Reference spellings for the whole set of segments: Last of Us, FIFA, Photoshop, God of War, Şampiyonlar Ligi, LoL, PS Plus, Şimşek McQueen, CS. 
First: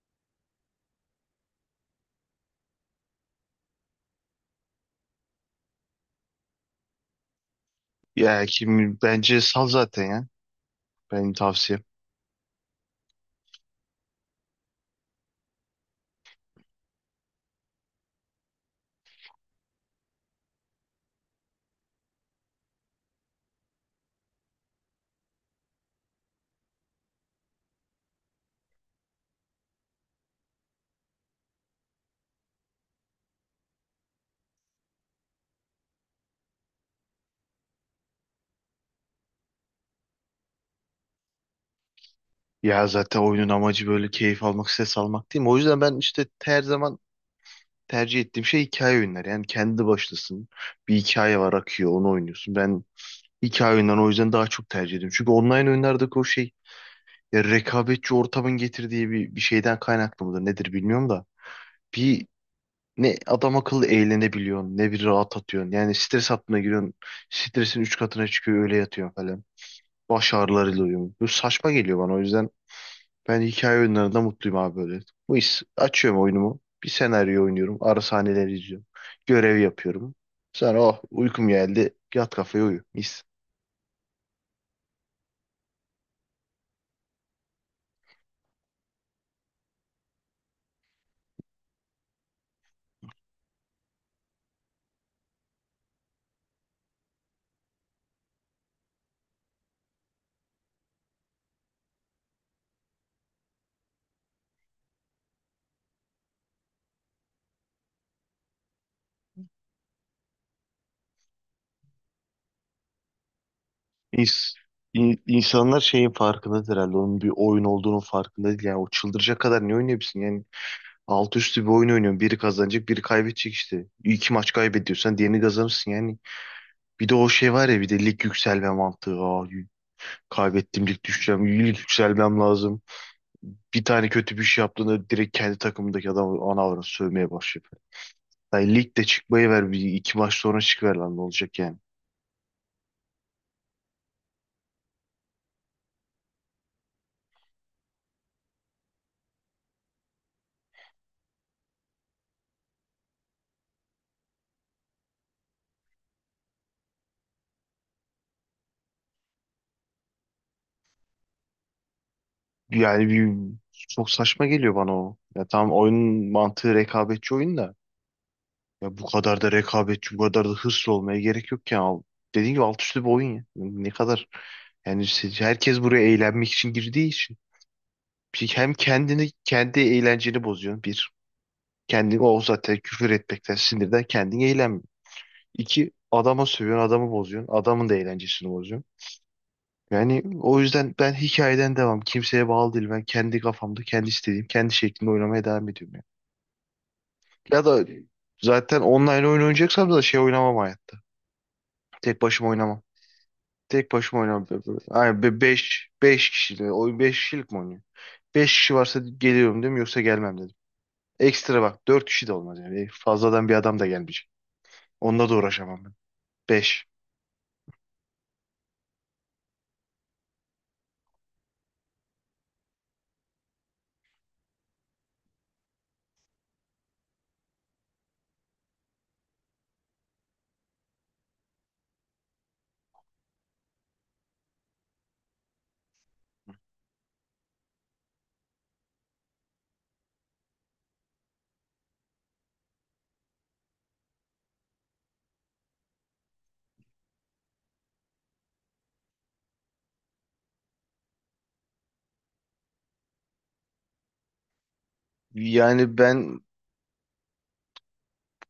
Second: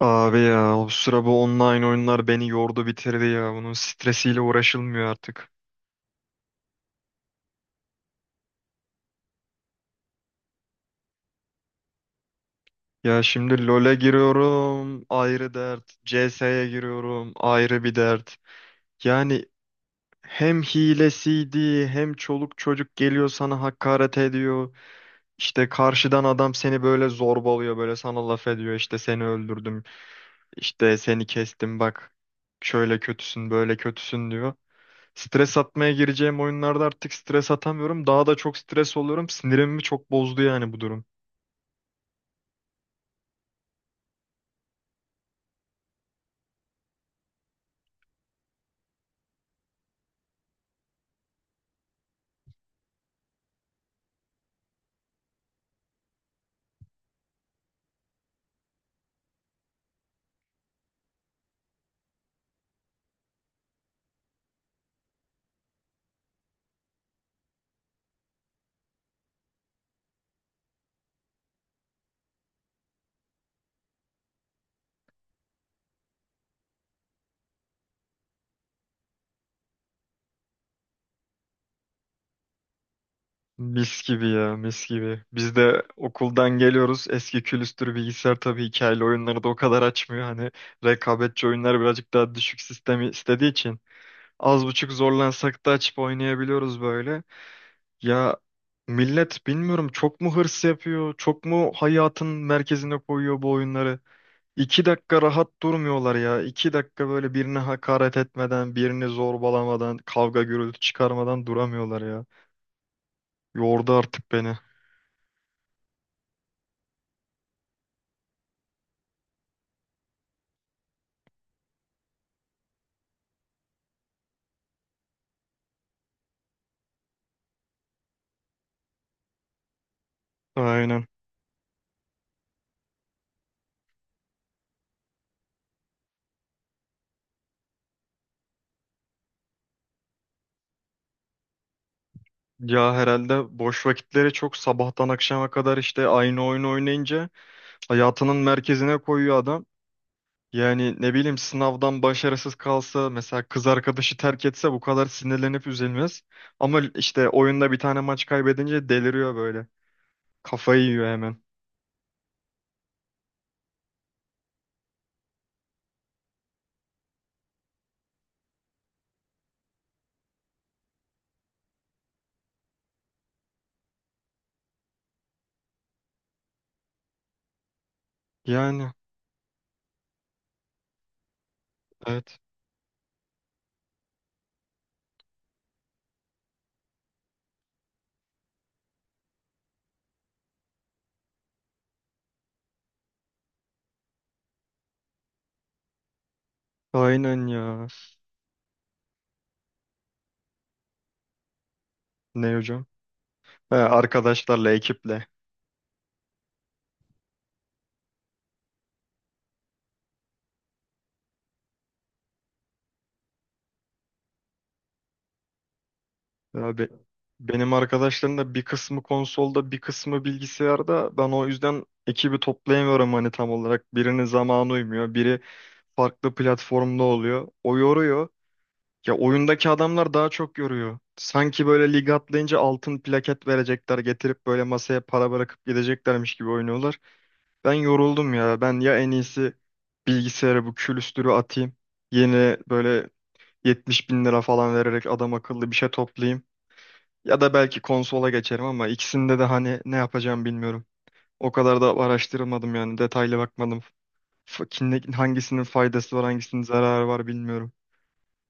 Abi ya o sıra bu online oyunlar beni yordu bitirdi ya. Bunun stresiyle uğraşılmıyor artık. Ya kim bence sal zaten ya. Benim tavsiyem. Ya şimdi LoL'e giriyorum ayrı dert. CS'ye giriyorum ayrı bir dert. Yani hem hilesiydi hem çoluk çocuk geliyor sana hakaret ediyor. İşte karşıdan adam seni böyle zorbalıyor böyle sana laf ediyor. İşte seni öldürdüm işte seni kestim bak şöyle kötüsün böyle kötüsün diyor. Stres atmaya gireceğim oyunlarda artık stres atamıyorum. Daha da çok stres oluyorum. Sinirimi çok bozdu yani bu durum. Ya zaten oyunun amacı böyle keyif almak, ses almak değil mi? O yüzden ben işte her zaman tercih ettiğim şey hikaye oyunları. Yani kendi başlasın. Bir hikaye var akıyor, onu oynuyorsun. Ben hikaye oyunlarını o yüzden daha çok tercih ediyorum. Çünkü online oyunlardaki o şey ya rekabetçi ortamın getirdiği bir şeyden kaynaklı mıdır nedir bilmiyorum da. Bir ne adam akıllı eğlenebiliyorsun ne bir rahat atıyorsun. Yani stres altına giriyorsun. Stresin üç katına çıkıyor öyle yatıyorsun falan. Baş ağrılarıyla uyuyorum. Bu saçma geliyor bana. O yüzden ben hikaye oyunlarında mutluyum abi böyle. Bu iş açıyorum oyunumu. Bir senaryo oynuyorum. Ara sahneleri izliyorum. Görev yapıyorum. Sonra oh uykum geldi. Yat kafaya uyu. Mis. Mis gibi ya, mis gibi. Biz de okuldan geliyoruz. Eski külüstür bilgisayar tabii hikayeli oyunları da o kadar açmıyor. Hani rekabetçi oyunlar birazcık daha düşük sistemi istediği için. Az buçuk zorlansak da açıp oynayabiliyoruz böyle. Ya millet bilmiyorum çok mu hırs yapıyor, çok mu hayatın merkezine koyuyor bu oyunları. İki dakika rahat durmuyorlar ya. İki dakika böyle birine hakaret etmeden, birini zorbalamadan, kavga gürültü çıkarmadan duramıyorlar ya. Yordu artık Mis. beni. İnsanlar şeyin farkındadır herhalde. Onun bir oyun olduğunun farkında değil. Yani o çıldıracak kadar ne oynayabilirsin? Yani alt üstü bir oyun oynuyorsun. Biri kazanacak, biri kaybedecek işte. İki maç kaybediyorsan diğerini kazanırsın. Yani bir de o şey var ya bir de lig yükselme mantığı. Aa, kaybettim lig Aynen. düşeceğim. Lig yükselmem lazım. Bir tane kötü bir şey yaptığında direkt kendi takımındaki adamı ana avrat sövmeye başlayıp. Yani ligde çıkmayı ver bir iki maç sonra çıkıver lan ne olacak yani. Ya herhalde boş vakitleri çok sabahtan akşama kadar işte aynı oyunu oynayınca hayatının merkezine koyuyor adam. Yani ne bileyim sınavdan başarısız kalsa mesela kız arkadaşı terk etse bu kadar sinirlenip üzülmez. Ama işte oyunda bir tane maç kaybedince deliriyor böyle. Kafayı yiyor hemen. Yani bir, çok saçma geliyor bana o. Ya tamam oyunun mantığı rekabetçi oyun da. Ya bu kadar da rekabetçi, bu kadar da hırslı olmaya gerek yok ya. Dediğim gibi alt üstü bir oyun ya. Ne kadar yani herkes buraya eğlenmek için girdiği için. Hem Yani kendini, kendi eğlenceni bozuyorsun bir. Kendini evet. o zaten küfür etmekten, sinirden kendin eğlenmiyor. İki, adama sövüyorsun, adamı bozuyorsun. Adamın da eğlencesini bozuyorsun. Yani o yüzden ben hikayeden devam. Kimseye bağlı değil. Ben kendi kafamda, kendi istediğim, kendi şeklinde oynamaya devam ediyorum. Yani. Aynen Ya ya. da zaten online oyun oynayacaksam da şey oynamam hayatta. Tek başıma Ne oynamam. hocam? He, Tek başıma oynamam. arkadaşlarla, ekiple. Yani beş kişiyle. Oyun beş kişilik mi oynuyor? Beş kişi varsa geliyorum dedim yoksa gelmem dedim. Ekstra bak dört kişi de olmaz yani. Fazladan bir adam da gelmeyecek. Onunla da uğraşamam ben. Beş. Abi, benim arkadaşlarım da bir kısmı konsolda, bir kısmı bilgisayarda. Ben o yüzden ekibi toplayamıyorum hani tam olarak. Birinin zamanı uymuyor, biri farklı platformda oluyor. O yoruyor. Ya oyundaki adamlar daha çok yoruyor. Sanki böyle lig atlayınca altın plaket verecekler, getirip böyle masaya para bırakıp gideceklermiş gibi oynuyorlar. Ben yoruldum ya. Ben ya en iyisi bilgisayara bu külüstürü atayım. Yeni böyle 70 bin lira falan vererek adam akıllı bir şey toplayayım. Ya da belki konsola geçerim ama ikisinde de hani ne yapacağım bilmiyorum. O kadar da araştırmadım yani detaylı bakmadım. Hangisinin Yani faydası var ben hangisinin zararı var bilmiyorum.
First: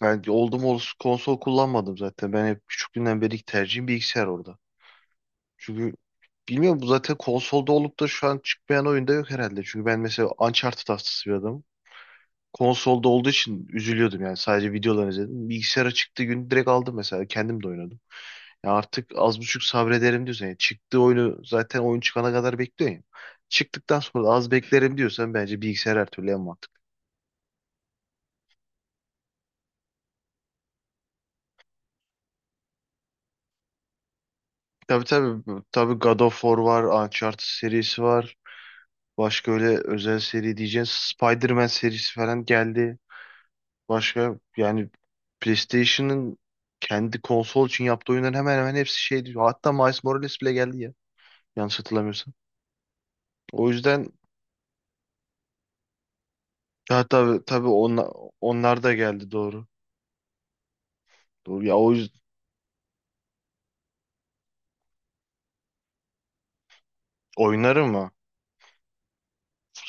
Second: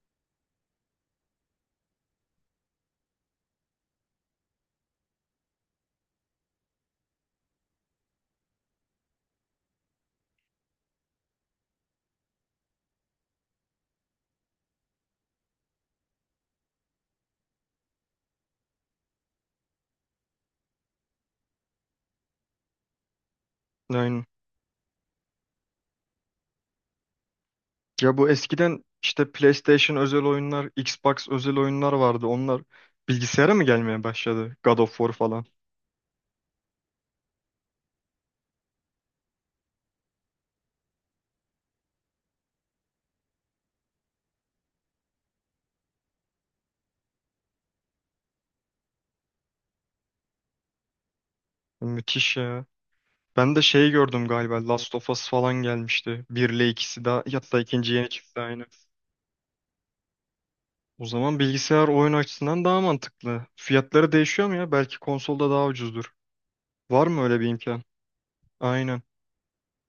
ben oldum olası konsol kullanmadım zaten. Ben hep küçüklüğümden beri tercihim bilgisayar orada. Çünkü bilmiyorum bu zaten konsolda olup da şu an çıkmayan oyunda yok herhalde. Çünkü ben mesela Uncharted hastası bir adamım. Konsolda olduğu için üzülüyordum yani sadece videoları izledim. Bilgisayara çıktığı gün direkt aldım mesela kendim de oynadım. Ya artık az buçuk sabrederim diyorsan yani çıktığı oyunu zaten oyun çıkana kadar bekliyorsun ya. Çıktıktan sonra Aynen. da az beklerim diyorsan bence bilgisayar her türlü en mantıklı. Ya bu eskiden işte PlayStation özel oyunlar, Xbox özel oyunlar vardı. Onlar bilgisayara mı gelmeye başladı? God of Tabii War falan. tabii. Tabii God of War var. Uncharted serisi var. Başka öyle özel seri diyeceğiz. Spider-Man serisi falan geldi. Başka yani PlayStation'ın kendi konsol için yaptığı oyunların hemen hemen hepsi şeydi. Hatta Miles Morales bile geldi ya. Yanlış hatırlamıyorsam. Müthiş ya. Ben de O şey yüzden gördüm galiba Last of Us falan gelmişti. Bir, ile ikisi ya daha tabii hatta tabii ikinci onlar, yeni çıktı aynı. onlar da geldi doğru. O zaman Doğru. Ya bilgisayar o oyun yüzden açısından daha mantıklı. Fiyatları değişiyor mu ya? Belki konsolda daha ucuzdur. Var mı öyle bir imkan? oynarım ama Aynen.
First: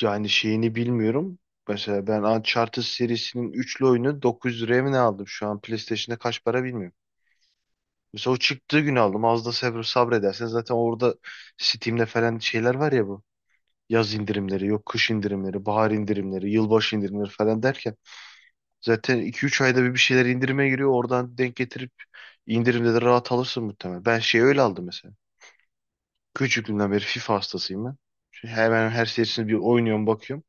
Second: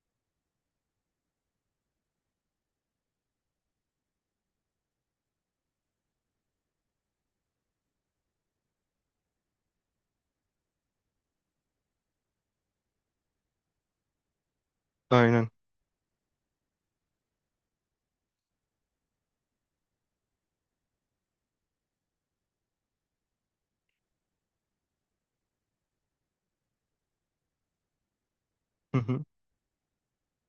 yani şeyini bilmiyorum. Mesela ben Uncharted serisinin üçlü oyunu 900 liraya mı ne aldım? Şu an PlayStation'da kaç para bilmiyorum. Mesela o çıktığı gün aldım. Az da sabredersen zaten orada Steam'de falan şeyler var ya bu. Yaz indirimleri, yok kış Aynen. indirimleri, bahar indirimleri, yılbaşı indirimleri falan derken zaten iki üç ayda bir şeyler indirime giriyor. Oradan denk getirip indirimde de rahat alırsın muhtemelen. Ben şey öyle aldım mesela. Küçüklüğümden beri FIFA hastasıyım ben. Şu hemen Hı her hı. serisini bir oynuyorum bakıyorum.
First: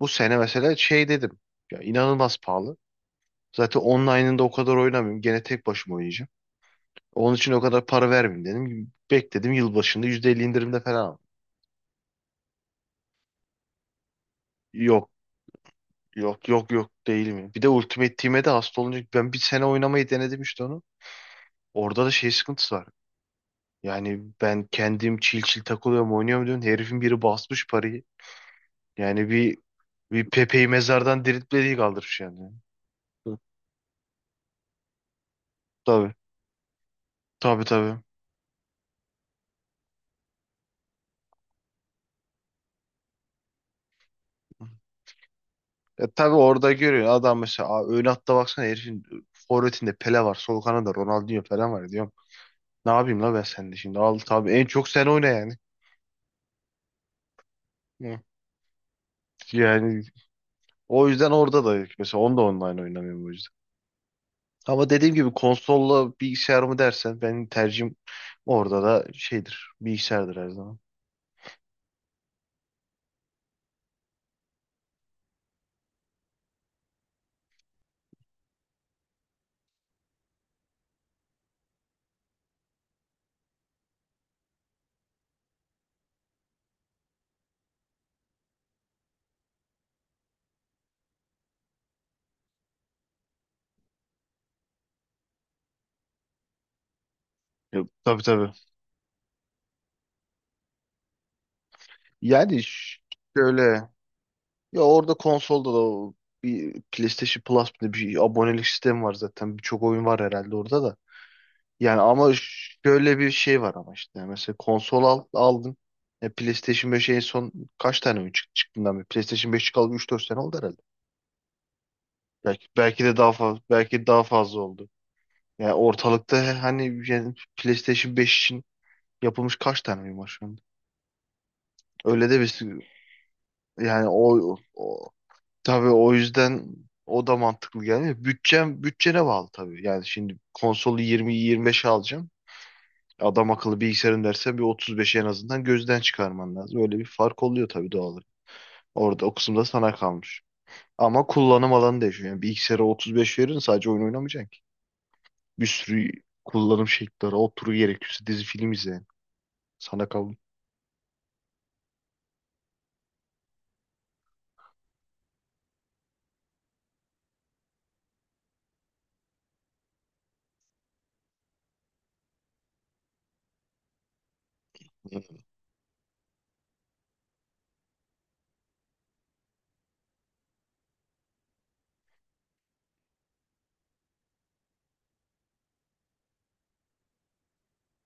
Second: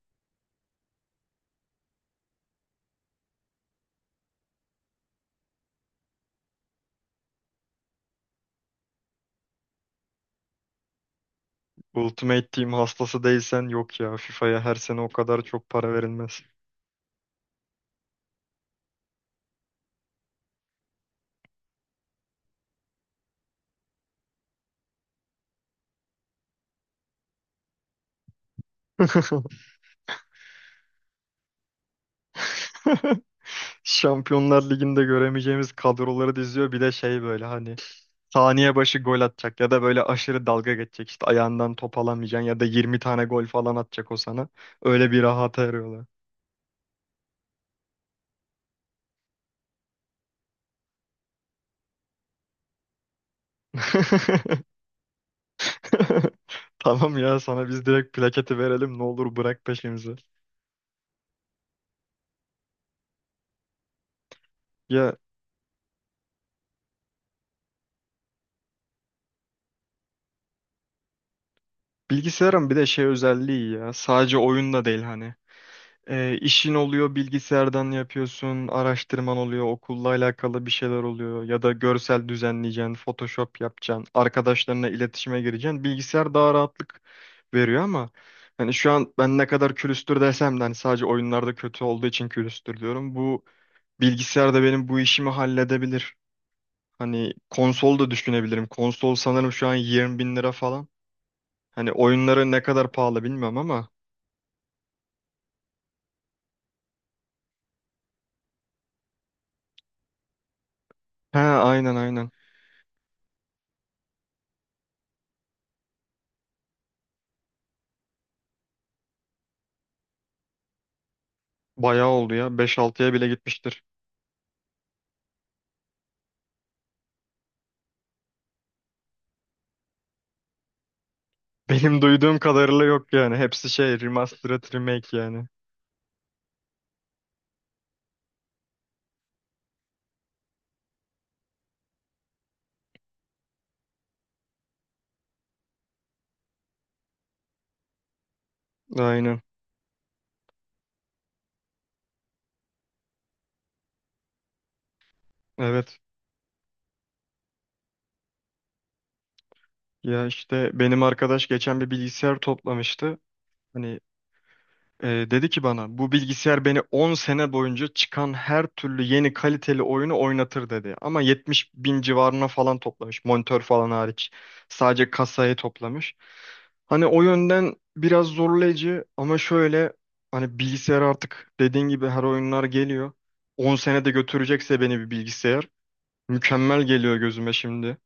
Bu sene mesela şey dedim. Ya inanılmaz pahalı. Zaten online'ında o kadar oynamıyorum. Gene tek başıma oynayacağım. Onun için o kadar para vermeyeyim dedim. Bekledim yılbaşında %50 indirimde falan aldım. Ultimate Team hastası değilsen yok ya. FIFA'ya her sene o Yok kadar çok para verilmez. yok yok yok değil mi? Bir de Ultimate Team'e de hasta olunca ben bir sene oynamayı denedim işte onu. Orada da şey sıkıntısı var. Yani ben kendim çil çil takılıyorum oynuyorum diyorum. Herifin biri basmış parayı. Yani bir bir Pepe'yi mezardan diriltmediği kaldırmış yani. Hı. Şampiyonlar Ligi'nde göremeyeceğimiz Tabii kadroları diziyor. Bir de şey böyle tabii hani tabii. saniye başı gol atacak ya da böyle aşırı dalga geçecek. İşte ayağından top alamayacaksın ya da 20 tane gol falan atacak o sana. Öyle bir rahata eriyorlar. Ya tabii orada görüyor adam mesela: "Aa, ön hatta baksana herifin forvetinde Pele var, sol kanada Ronaldinho falan" var diyor. Ne yapayım la ben sende şimdi? Al tabii en çok sen oyna yani. Tamam ya sana biz direkt Hı. plaketi verelim ne olur bırak Yani peşimizi. o yüzden orada da mesela onu da online oynamıyorum o yüzden. Ama dediğim Ya gibi konsolla bilgisayar mı dersen benim tercihim orada da şeydir. Bilgisayardır her zaman. bilgisayarın bir de şey özelliği ya sadece oyunda değil hani. İşin oluyor bilgisayardan yapıyorsun, araştırman oluyor, okulla alakalı bir şeyler oluyor ya da görsel düzenleyeceksin, Photoshop yapacaksın, arkadaşlarına iletişime gireceksin. Bilgisayar daha rahatlık veriyor ama hani şu an ben ne kadar külüstür desem de hani sadece oyunlarda kötü olduğu için külüstür diyorum. Bu bilgisayar da benim bu işimi halledebilir. Hani Ya, konsol da tabii tabii. düşünebilirim. Konsol sanırım şu an 20 bin lira falan. Hani oyunları ne Yani kadar pahalı bilmiyorum şöyle ama. ya orada konsolda da o bir PlayStation Plus bir abonelik sistemi var zaten. Birçok oyun var herhalde orada da. He, aynen Yani aynen. ama şöyle bir şey var ama işte yani mesela konsol al, aldın. E, PlayStation 5 en son kaç tane mi çıktı çıktığından beri? PlayStation 5 çıkalı üç dört sene oldu herhalde. Bayağı oldu ya. Belki Beş belki altıya de bile daha fazla gitmiştir. belki daha fazla oldu. Yani ortalıkta hani yani PlayStation 5 için yapılmış kaç tane oyun var şu anda? Benim Öyle duyduğum de bir kadarıyla yok yani. Hepsi şey yani o, remastered o remake yani. tabii o yüzden o da mantıklı gelmiyor. Bütçem bütçene bağlı tabii. Yani şimdi konsolu 20-25'e alacağım. Adam akıllı bilgisayarın derse bir 35'i en azından gözden çıkarman lazım. Öyle bir fark oluyor tabii doğal olarak. Orada o Aynen. kısımda sana kalmış. Ama kullanım alanı değişiyor. Yani bilgisayara 35 verin sadece oyun oynamayacaksın ki. Bir Evet. sürü kullanım şekilleri, otur gerekirse dizi film izleyin. Sana Ya kalmış. işte benim arkadaş geçen bir bilgisayar toplamıştı. Hani dedi ki bana bu bilgisayar beni 10 sene boyunca çıkan her türlü yeni kaliteli oyunu oynatır dedi. Ama 70 bin civarına falan toplamış. Monitör falan hariç. Sadece kasayı toplamış. Hani o yönden biraz zorlayıcı ama şöyle hani bilgisayar artık dediğin gibi her oyunlar geliyor. 10 sene de götürecekse beni bir bilgisayar. Mükemmel geliyor gözüme şimdi.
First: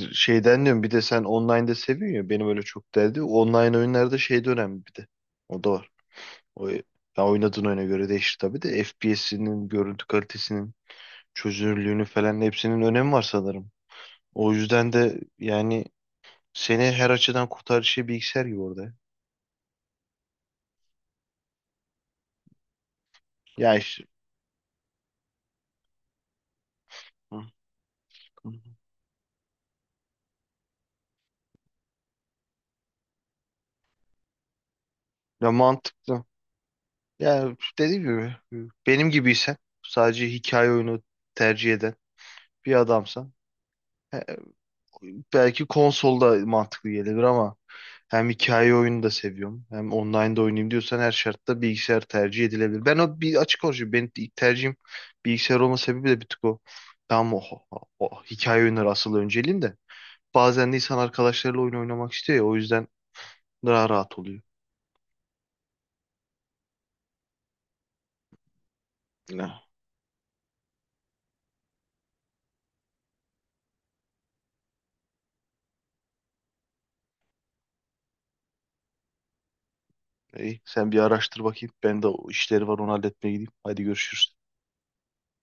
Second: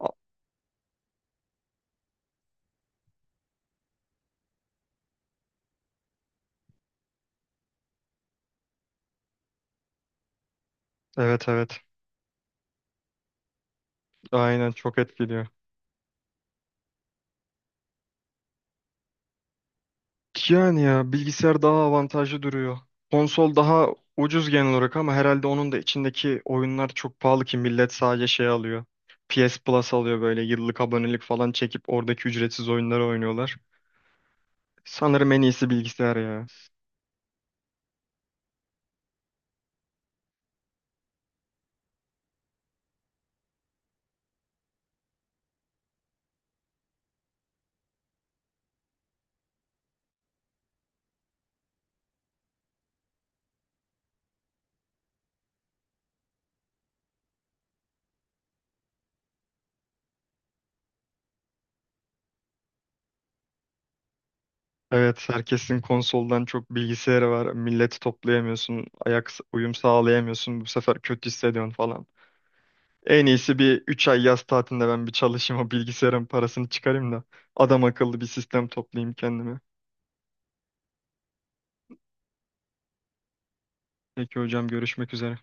A- şeyden diyorum bir de sen online'da seviyorsun ya benim öyle çok derdi. Online oyunlarda şey de önemli bir de. O da var. O, ya oynadığın oyuna göre değişir tabii de FPS'inin, görüntü kalitesinin, Evet, evet. çözünürlüğünü falan hepsinin önemi var sanırım. O Aynen, yüzden çok de etkiliyor. yani seni her açıdan kurtarıcı şey bilgisayar gibi orada. Yani ya bilgisayar daha avantajlı duruyor. Konsol Ya daha işte ucuz genel olarak ama herhalde onun da içindeki oyunlar çok pahalı ki millet sadece şey alıyor. PS Plus alıyor böyle yıllık abonelik falan çekip oradaki ücretsiz oyunları oynuyorlar. Sanırım en ya iyisi bilgisayar mantıklı. ya. Ya dediğim gibi benim gibiysen sadece hikaye oyunu tercih eden bir adamsan e, belki konsolda mantıklı gelebilir ama hem hikaye oyunu da seviyorum hem online'da oynayayım diyorsan her şartta bilgisayar tercih edilebilir. Ben o bir açık konuşayım. Benim ilk tercihim bilgisayar olma sebebi de bir tık o. Tamam o, o hikaye oyunları asıl önceliğim de. Bazen de insan arkadaşlarıyla oyun oynamak istiyor ya o yüzden daha rahat oluyor. Evet, herkesin konsoldan çok bilgisayarı var. Milleti toplayamıyorsun, ayak Ne? uyum sağlayamıyorsun. Bu sefer kötü hissediyorsun falan. En iyisi bir 3 ay yaz tatilinde ben bir çalışayım o bilgisayarın parasını çıkarayım da adam akıllı bir sistem toplayayım kendime. İyi, sen bir araştır bakayım. Ben de o işleri var onu halletmeye gideyim. Hadi görüşürüz. Peki hocam, görüşmek üzere.